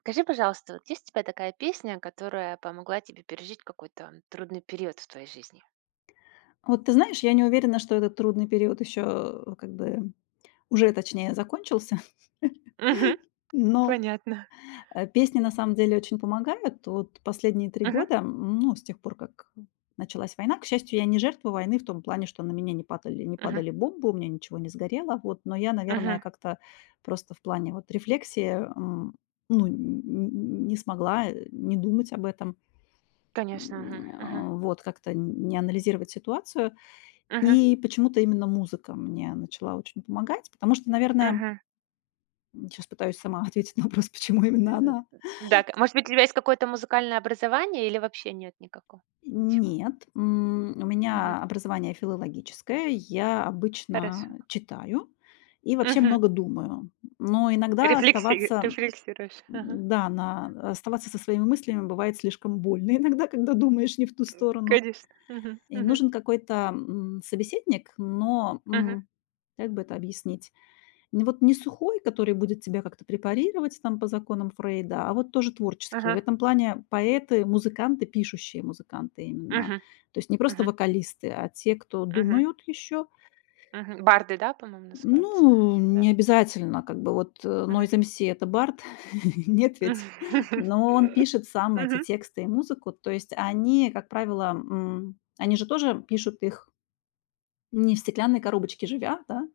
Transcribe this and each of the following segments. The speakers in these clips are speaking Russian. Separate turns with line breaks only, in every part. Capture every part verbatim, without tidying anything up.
Скажи, пожалуйста, вот есть у тебя такая песня, которая помогла тебе пережить какой-то трудный период в твоей жизни?
Вот ты знаешь, я не уверена, что этот трудный период еще, как бы, уже, точнее, закончился.
Мгм.
Но,
Понятно.
э, песни на самом деле очень помогают. Вот последние три
Мгм.
года, м, ну, с тех пор, как началась война. К счастью, я не жертва войны в том плане, что на меня не падали не
Мгм.
падали бомбы, у меня ничего не сгорело, вот. Но я, наверное,
Мгм.
как-то просто в плане вот рефлексии, м, ну, н н не смогла, э, не думать об этом,
Конечно. Мгм.
м,
Мгм.
а, вот, как-то не анализировать ситуацию.
Мгм.
И почему-то именно музыка мне начала очень помогать, потому что, наверное,
Мгм.
сейчас пытаюсь сама ответить на вопрос, почему именно
Н-
она.
Да, к- может быть, у тебя есть какое-то музыкальное образование или вообще нет никакого? Ничего.
Нет, м, у
Мгм.
меня образование филологическое, я
Хорошо.
обычно читаю и вообще
Мгм.
много думаю. Но иногда
Рефлекси-
оставаться,
Рефлексируешь. Ага.
да, на, оставаться со своими мыслями бывает слишком больно иногда, когда думаешь не в ту сторону.
Конечно. Мгм.
И
Мгм.
нужен какой-то м, собеседник, но
Мгм.
м, как бы это объяснить? Ну, вот не сухой, который будет тебя как-то препарировать там по законам Фрейда, а вот тоже творческий. В
Ага.
этом плане поэты, музыканты, пишущие музыканты именно.
Мгм.
То есть не просто
Мгм.
вокалисты, а те, кто
Мгм.
думают еще.
Мгм. Барды, да, по-моему, называются?
Ну,
Да.
не обязательно, как бы вот э,
Мгм.
Noise M C это Барт, нет ведь. Но он пишет сам эти
Мгм.
тексты и музыку. То есть они, как правило, м, они же тоже пишут их не в стеклянной коробочке живя, да.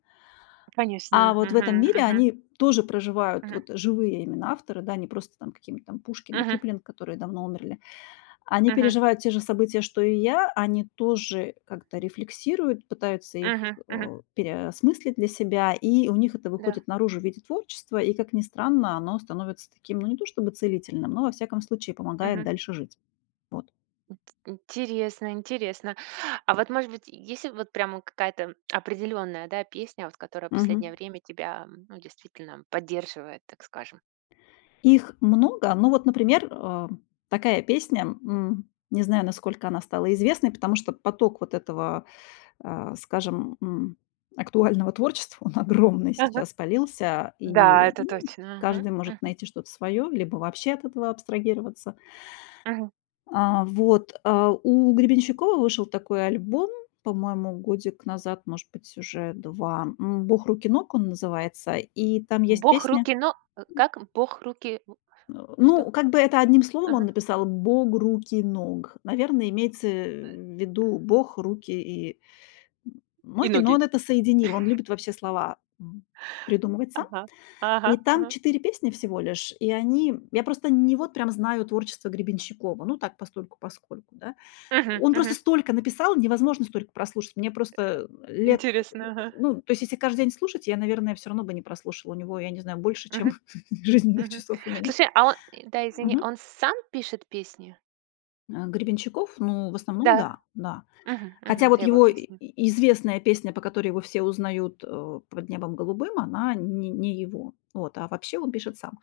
А
Конечно.
вот в
Мгм,
этом мире
мгм,
они тоже проживают,
мгм,
вот живые именно авторы, да, не просто там какие-нибудь там Пушкин и
мгм,
Киплинг, которые давно умерли. Они
мгм,
переживают те же события, что и я, они тоже как-то рефлексируют, пытаются
мгм,
их,
мгм.
э, переосмыслить для себя, и у них это
Да.
выходит наружу в виде творчества, и, как ни странно, оно становится таким, ну, не то чтобы целительным, но, во всяком случае, помогает
Мгм.
дальше жить. Вот.
Интересно, интересно. А вот, может быть, есть ли вот прямо какая-то определенная, да, песня, вот которая последнее
Мгм.
время тебя, м, ну, действительно поддерживает, так скажем?
Их много. Ну вот, например, э, такая песня, м, не знаю, насколько она стала известной, потому что поток вот этого, а, скажем, м, актуального творчества, он огромный
Ага.
сейчас полился,
Да,
и,
это
ну,
точно. Мгм,
каждый может
мгм,
найти что-то свое, либо вообще от этого абстрагироваться.
мгм.
А, вот, а, у Гребенщикова вышел такой альбом, по-моему, годик назад, может быть, уже два, м, "Бог, руки, ног" он называется, и там есть
Бог
песня.
руки, но э, как? Бог руки, в- что?
Ну, как бы это одним словом он
Ага.
написал: "Бог руки ног". Наверное, имеется в виду Бог, руки и
И
ноги, но
ноги.
он это соединил. Он любит вообще слова, м, придумывать сам.
Ага, ага,
И там
ага.
четыре песни всего лишь, и они я просто не вот прям знаю творчество Гребенщикова, ну так постольку-поскольку, да.
Мгм,
Он просто
мгм.
столько написал, невозможно столько прослушать. Мне просто лет,
Интересно, ага.
ну, то есть если каждый день слушать, я, наверное, все равно бы не прослушала у него, я не знаю, больше, чем
Мгм.
жизненных
Мгм.
часов у меня.
Слушай, а он э, да, извини,
Мгм.
он сам пишет песни?
А, Гребенщиков? Ну, в основном,
Да.
да, да.
Мгм,
Хотя
мгм. Это
вот
его
его и-
песни.
и- известная песня, по которой его все узнают э, «Под небом голубым», она не, не его. Вот, а вообще он пишет сам.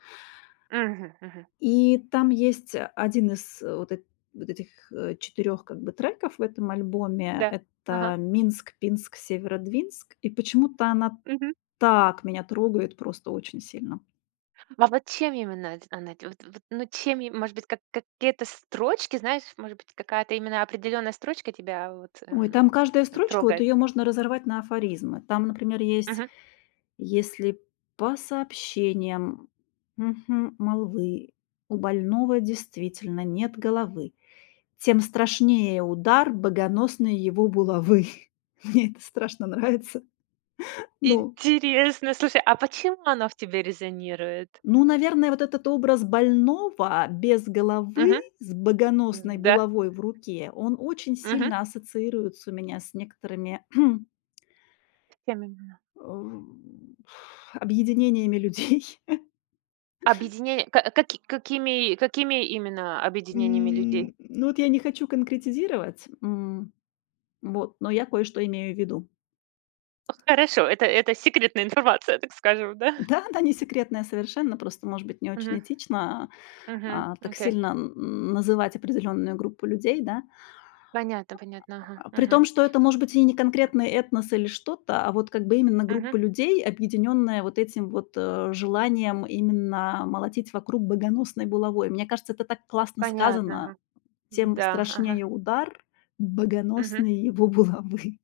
Мгм, мгм.
И там есть э, один из э, вот, эт- вот этих четырех как бы треков в этом альбоме.
Да. Ага.
Это «Минск, Пинск, Северодвинск». И почему-то она
Мгм.
так меня трогает просто очень сильно.
А вот чем именно д она т вот вот, ну, чем и может быть, как какие-то строчки, знаешь, может быть, какая-то именно определенная строчка тебя вот,
Ой, там
эм,
каждая строчка, вот
трогает?
ее можно разорвать на афоризмы. Там, например, есть:
Мгм.
«Если по сообщениям мгм, молвы у больного действительно нет головы, тем страшнее удар богоносной его булавы». Мне это страшно нравится. Ну,
Интересно, слушай, а почему оно в тебе резонирует?
ну, наверное, вот этот образ больного без головы,
Мгм.
с богоносной
Да.
булавой в руке, он очень
Мгм.
сильно ассоциируется у меня с некоторыми,
Чем именно?
м, объединениями людей.
Объединение ка каки какими какими именно объединениями людей?
М, ну, вот я не хочу конкретизировать, м, вот, но я кое-что имею в виду.
Хорошо, это это секретная информация, так скажем, да?
Да, она не секретная совершенно, просто, может быть, не очень
Мгм,
этично,
мгм,
а, так
окей.
сильно н называть определенную группу людей, да.
Понятно понятно, ага,
А, при
мгм,
том, что это, может быть, и не конкретный этнос или что-то, а вот как бы именно
мгм,
группа людей, объединенная вот этим вот, э, желанием именно молотить вокруг богоносной булавой. Мне кажется, это так классно
понятно,
сказано:
ага.
"Тем
Да, ага,
страшнее удар
мгм,
богоносной его булавы".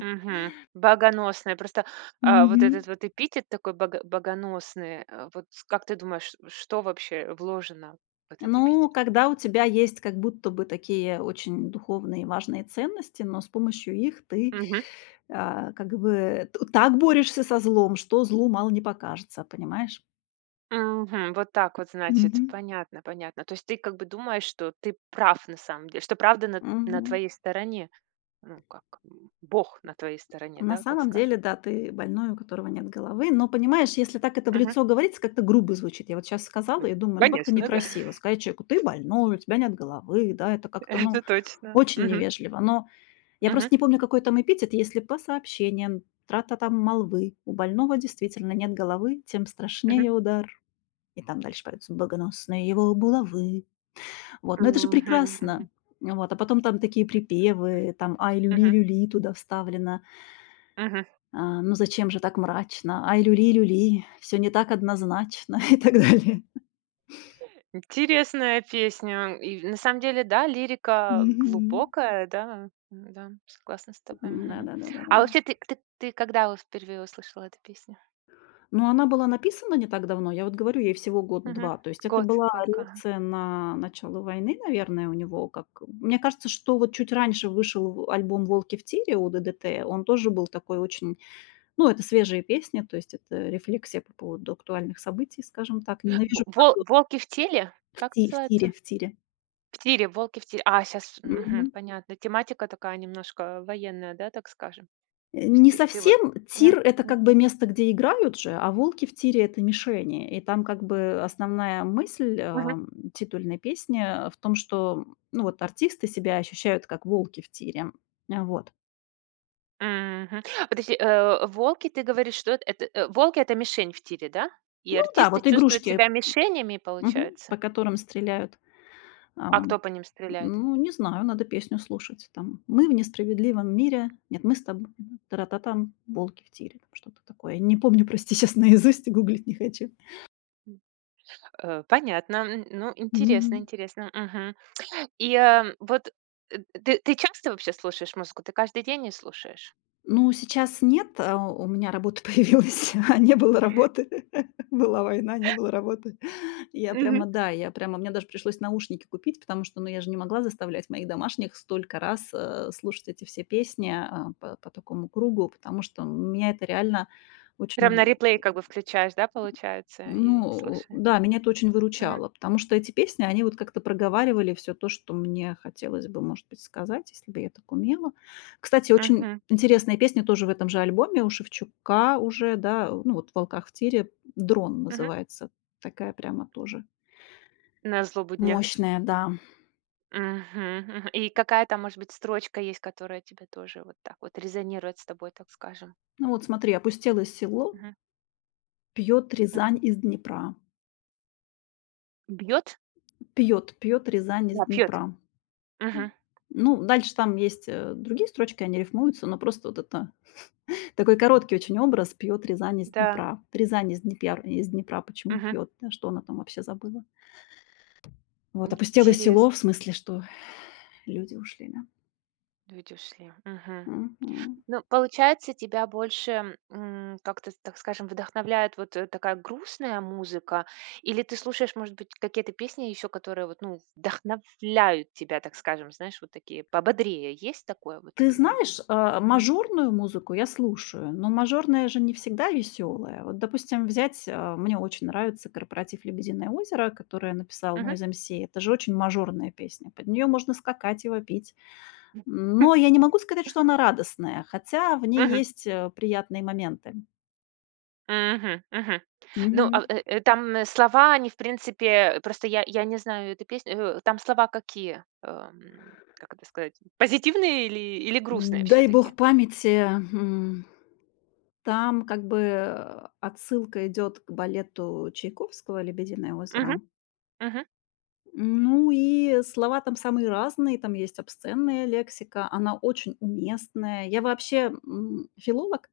мгм. Богоносная. Просто, а, вот этот
Мгм.
вот эпитет такой бого богоносный, э, вот с- как ты думаешь, что вообще вложено в этот
Ну,
эпитет?
когда у тебя есть как будто бы такие очень духовные и важные ценности, но с помощью их ты,
Мгм,
а, как бы т так борешься со злом, что злу мало не покажется, понимаешь?
мгм. Вот так вот, значит.
Мгм.
Понятно понятно. То есть ты как бы думаешь, что ты прав на самом деле, что правда на на
Мгм.
твоей стороне? Ну, как, м, Бог на твоей стороне,
На
да, так
самом деле,
скажем.
да, ты больной, у которого нет головы. Но понимаешь, если так это в
Мгм.
лицо говорится, как-то грубо звучит. Я вот сейчас сказала
Ну,
и думаю, ну, как-то
конечно, да,
некрасиво сказать человеку: "Ты больной, у тебя нет головы". Да, это как-то,
это
ну,
точно.
очень
Мгм.
невежливо. Но я просто
Мгм.
не помню, какой там эпитет. Если по сообщениям тра там молвы у больного действительно нет головы, тем
Мгм.
страшнее удар. И там дальше поются богоносные его булавы. Вот, но это же
Мгм. Мгм.
прекрасно. Вот, а потом там такие припевы, там «Ай, люли,
Мгм.
люли» туда вставлено.
Мгм.
А, ну зачем же так мрачно? «Ай, люли, люли», все не так однозначно и так далее.
Интересная песня. И на самом деле, да, лирика
Мгм.
глубокая, да, м, да, согласна с тобой.
М,
Мгм.
да-да-да-да-да.
А вообще, ты, ты, ты когда вот впервые услышала эту песню?
Но она была написана не так давно. Я вот говорю, ей всего
Мгм.
год-два. То есть это
Год
была
только. Ага.
реакция на начало войны, наверное, у него. Как мне кажется, что вот чуть раньше вышел альбом "Волки в тире" у ДДТ. Он тоже был такой очень, ну, это свежие песни, то есть это рефлексия по поводу актуальных событий, скажем так.
Во-
Ненавижу
вол-
фразу
волки в теле?
в,
Как
ти- в
называется?
тире, в тире.
В тире, «Волки в тире». А, сейчас
Мгм.
понятно. Тематика такая немножко военная, да, так скажем?
Э,
То есть
не
ты ты вот
совсем.
не
Тир — это
не
как бы место, где играют же, а волки в тире — это мишени. И там как бы основная мысль,
мгм,
ам, титульной песни, э, в том, что, ну, вот артисты себя ощущают как волки в тире. А, вот.
мгм. Подожди, э, «Волки», ты говоришь, что эт это, э, волки — это мишень в тире, да? И
Ну да,
артисты
вот
чувствуют себя
игрушки,
мишенями,
мгм,
получается?
по которым стреляют.
А кто
Ам,
по ним стреляет?
ну, не знаю, надо песню слушать. Там: "Мы в несправедливом мире". Нет, "Мы с тобой, тара-та-там, волки в тире". Там что-то такое. Не помню, прости, сейчас наизусть, и гуглить не хочу.
Э, понятно. М, ну, интересно
Мгм.
интересно. Мгм. И, э, вот, э, ты ты часто вообще слушаешь музыку? Ты каждый день не слушаешь?
Ну, сейчас нет, а, у меня работа появилась, а не было работы. Была война, не было работы. Я
Мгм.
прямо, да, я прямо, мне даже пришлось наушники купить, потому что, ну, я же не могла заставлять моих домашних столько раз э, слушать эти все песни а, по, по такому кругу, потому что меня это реально
Прям на
очень,
реплей как бы включаешь, да, получается, и
ну,
слушаешь?
да, меня это очень выручало, потому что эти песни, они вот как-то проговаривали все то, что мне хотелось бы, может быть, сказать, если бы я так умела. Кстати, очень
Мгм,
интересная песня тоже в этом же альбоме у Шевчука уже, да, ну, вот в "Волках в тире", "Дрон"
мгм.
называется. Такая прямо тоже
На злобу дня.
мощная, да.
Мгм, мгм. И какая-то, может быть, строчка есть, которая тебе тоже вот так вот резонирует с тобой, так скажем?
Ну вот смотри: "Опустелое село,
Мгм,
пьет
мгм.
Рязань из Днепра,
Бьет?
пьет, пьет Рязань из
А, пьет.
Днепра".
Мгм.
Ну, дальше там есть, э, другие строчки, они рифмуются, но просто вот это такой короткий очень образ: пьет Рязань из
Да.
Днепра. Рязань из Днепер из Днепра почему
Мгм.
пьет? Да, что она там вообще забыла? Вот, опустелое село,
Интересно,
в смысле, что люди ушли, да.
видишь ли. Мгм.
Мгм.
Ну, получается, тебя больше, м, как-то, так скажем, вдохновляет вот, э, такая грустная музыка, или ты слушаешь, может быть, какие-то песни еще, которые вот, ну, вдохновляют тебя, так скажем, знаешь, вот такие пободрее? Есть такое вот
Ты
или
знаешь, э,
мгм,
мажорную музыку я слушаю, но мажорная же не всегда веселая. Вот, допустим, взять, э, мне очень нравится корпоратив "Лебединое озеро", которое написал
мгм.
Noise M C. Это же очень мажорная песня. Под нее можно скакать и вопить. Но я не могу сказать, что она радостная, хотя в ней
Мгм,
есть, э, приятные моменты.
мгм, мгм. Ну,
Мгм.
а, э, э, там, э, слова, они, в принципе, э, просто я я не знаю эту песню, э, там слова какие? Эм, как это сказать? Позитивные или или грустные все
Дай бог
таки
памяти, м, там как бы, э, отсылка идет к балету Чайковского "Лебединое
мгм,
озеро".
мгм,
Ну и слова там самые разные, там есть обсценная лексика, она очень уместная. Я вообще, м, филолог,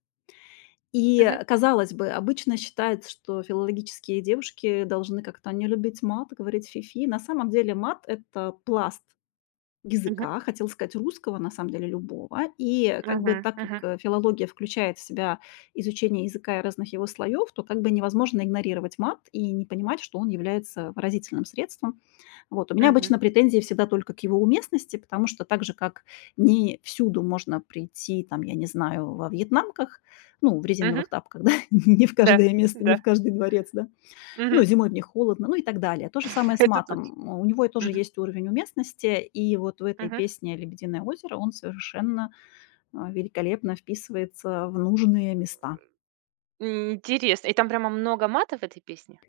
и,
мгм,
казалось бы, обычно считается, что филологические девушки должны как-то не любить мат, говорить фифи. На самом деле мат — это пласт
мгм,
языка, хотела сказать русского, на самом деле любого. И как бы
мгм,
так как,
мгм,
э, филология включает в себя изучение языка и разных его слоев, то как бы невозможно игнорировать мат и не понимать, что он является выразительным средством. Вот. У меня
мгм,
обычно претензии всегда только к его уместности, потому что так же, как не всюду можно прийти, там, я не знаю, во вьетнамках, ну, в
мгм.
резиновых тапках, да, не в
Да,
каждое место, не
да,
в каждый дворец, да,
мгм.
ну, зимой в них холодно, ну и так далее. То же самое с
Это точно.
матом. У него и тоже
Мгм,
есть уровень уместности, и вот в этой
мгм.
песне "Лебединое озеро" он совершенно, а, великолепно вписывается в нужные места.
Интересно. И там прямо много матов в этой песне?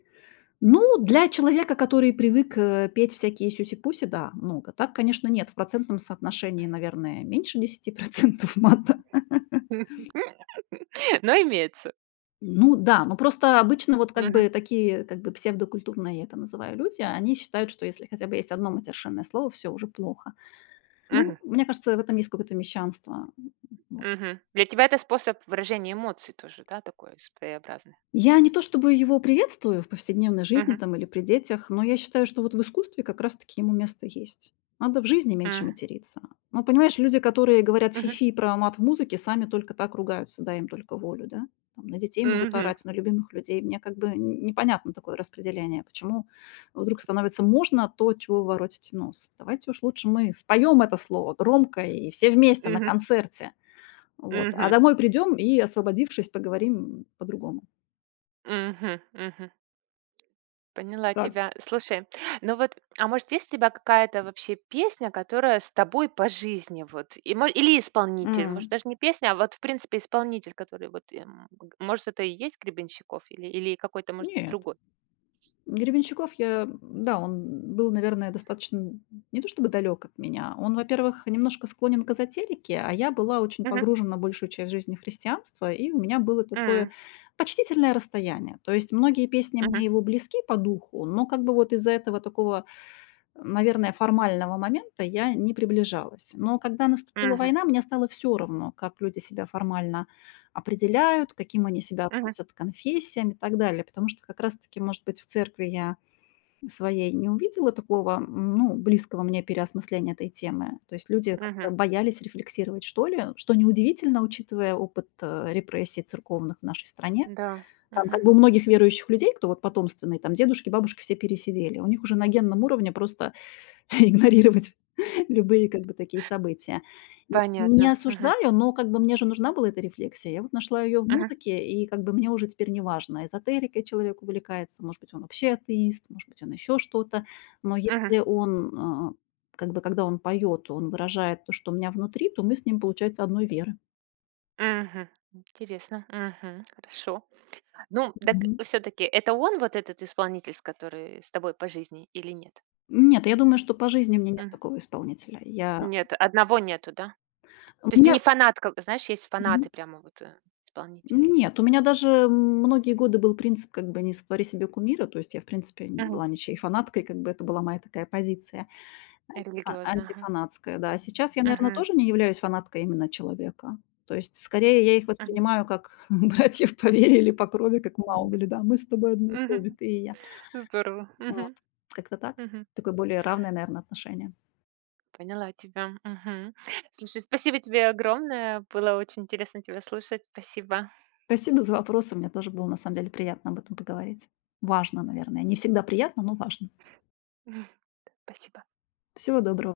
Ну, для человека, который привык, э, петь всякие сюси-пуси, да, много. Так, конечно, нет. В процентном соотношении, наверное, меньше десяти процентов мата.
Но имеется.
Ну да, ну просто обычно вот как
Мгм,
бы такие, как бы псевдокультурные, я это называю, люди, они считают, что если хотя бы есть одно матершинное слово, все уже плохо.
мгм,
Ну, мне кажется, в этом есть какое-то мещанство. Вот.
мгм. Для тебя это способ выражения эмоций тоже, да, такой своеобразный?
Я не то чтобы его приветствую в повседневной жизни
Мгм.
там или при детях, но я считаю, что вот в искусстве как раз-таки ему место есть. Надо в жизни меньше
М,
материться. Ну, понимаешь, люди, которые говорят
мгм,
фифи про мат в музыке, сами только так ругаются, дай им только волю, да? Там, на детей могут
мгм,
орать, на любимых людей. Мне как бы н- непонятно такое распределение. Почему вдруг становится можно то, от чего вы воротите нос? Давайте уж лучше мы споем это слово громко и все вместе на
мгм,
концерте. Вот. А
мгм,
домой придем и, освободившись, поговорим по-другому.
мгм, мгм. Поняла
Так.
тебя. Слушай, ну вот, а может, есть у тебя какая-то вообще песня, которая с тобой по жизни, вот, и, мо- или исполнитель, может,
М.
даже не песня, а вот, в принципе, исполнитель, который вот, эм, г- может, это и есть Гребенщиков, или, или какой-то, может,
Нет.
другой?
Гребенщиков, я, да, он был, наверное, достаточно не то чтобы далек от меня. Он, во-первых, немножко склонен к эзотерике, а я была очень
Мгм,
погружена большую часть жизни в христианство, и у меня было
м,
такое почтительное расстояние. То есть многие песни
мгм,
мне его близки по духу, но как бы вот из-за этого такого, наверное, формального момента я не приближалась. Но когда наступила
мгм,
война, мне стало все равно, как люди себя формально определяют, каким они себя
мгм,
относят к конфессиям и так далее. Потому что как раз-таки, может быть, в церкви я своей не увидела такого, м, ну, близкого мне переосмысления этой темы. То есть люди
мгм.
как-то боялись рефлексировать, что ли, что неудивительно, учитывая опыт, э, репрессий церковных в нашей стране.
Да,
Там
мгм.
как бы у многих верующих людей, кто вот потомственные, там дедушки, бабушки все пересидели, у них уже на генном уровне просто игнорировать любые как бы такие события. Н не
Понятно. Мгм,
осуждаю, но как бы мне же нужна была эта рефлексия. Я вот нашла ее в
мгм,
музыке, и как бы мне уже теперь не важно, эзотерикой человек увлекается, может быть, он вообще атеист, может быть, он еще что-то. Но
мгм,
если он, а, как бы когда он поет, он выражает то, что у меня внутри, то мы с ним, получается, одной веры.
мгм. Интересно. Мгм. Хорошо. Ну, так
Мгм.
все таки это он, вот этот исполнитель, с который с тобой по жизни или нет?
Нет, я думаю, что по жизни у меня нет
Мгм.
такого исполнителя. Я
Нет, одного нету, да?
у
То есть ты не
меня
фанатка, знаешь, есть фанаты
мгм.
прямо вот, э, исполнителей.
Нет, у меня даже многие годы был принцип как бы не сотвори себе кумира, то есть я, в принципе, не
Мгм.
была ничьей фанаткой, как бы это была моя такая позиция антифа
Религиозно, ага.
антифанатская, да. а Сейчас я, наверное,
Мгм.
тоже не являюсь фанаткой именно человека. То есть скорее я их
Мгм.
воспринимаю как братьев по вере или по крови, как Маугли, да. Мы с тобой одной крови,
Мгм.
ты и я.
Здорово.
Вот,
Мгм.
как-то так.
Мгм.
Такое более равное, наверное, отношение.
Поняла тебя. Мгм. Слушай, спасибо тебе огромное. Было очень интересно тебя слушать. Спасибо.
Спасибо за вопросы. Мне тоже было на самом деле приятно об этом поговорить. Важно, наверное. Не всегда приятно, но важно.
Спасибо.
Всего доброго.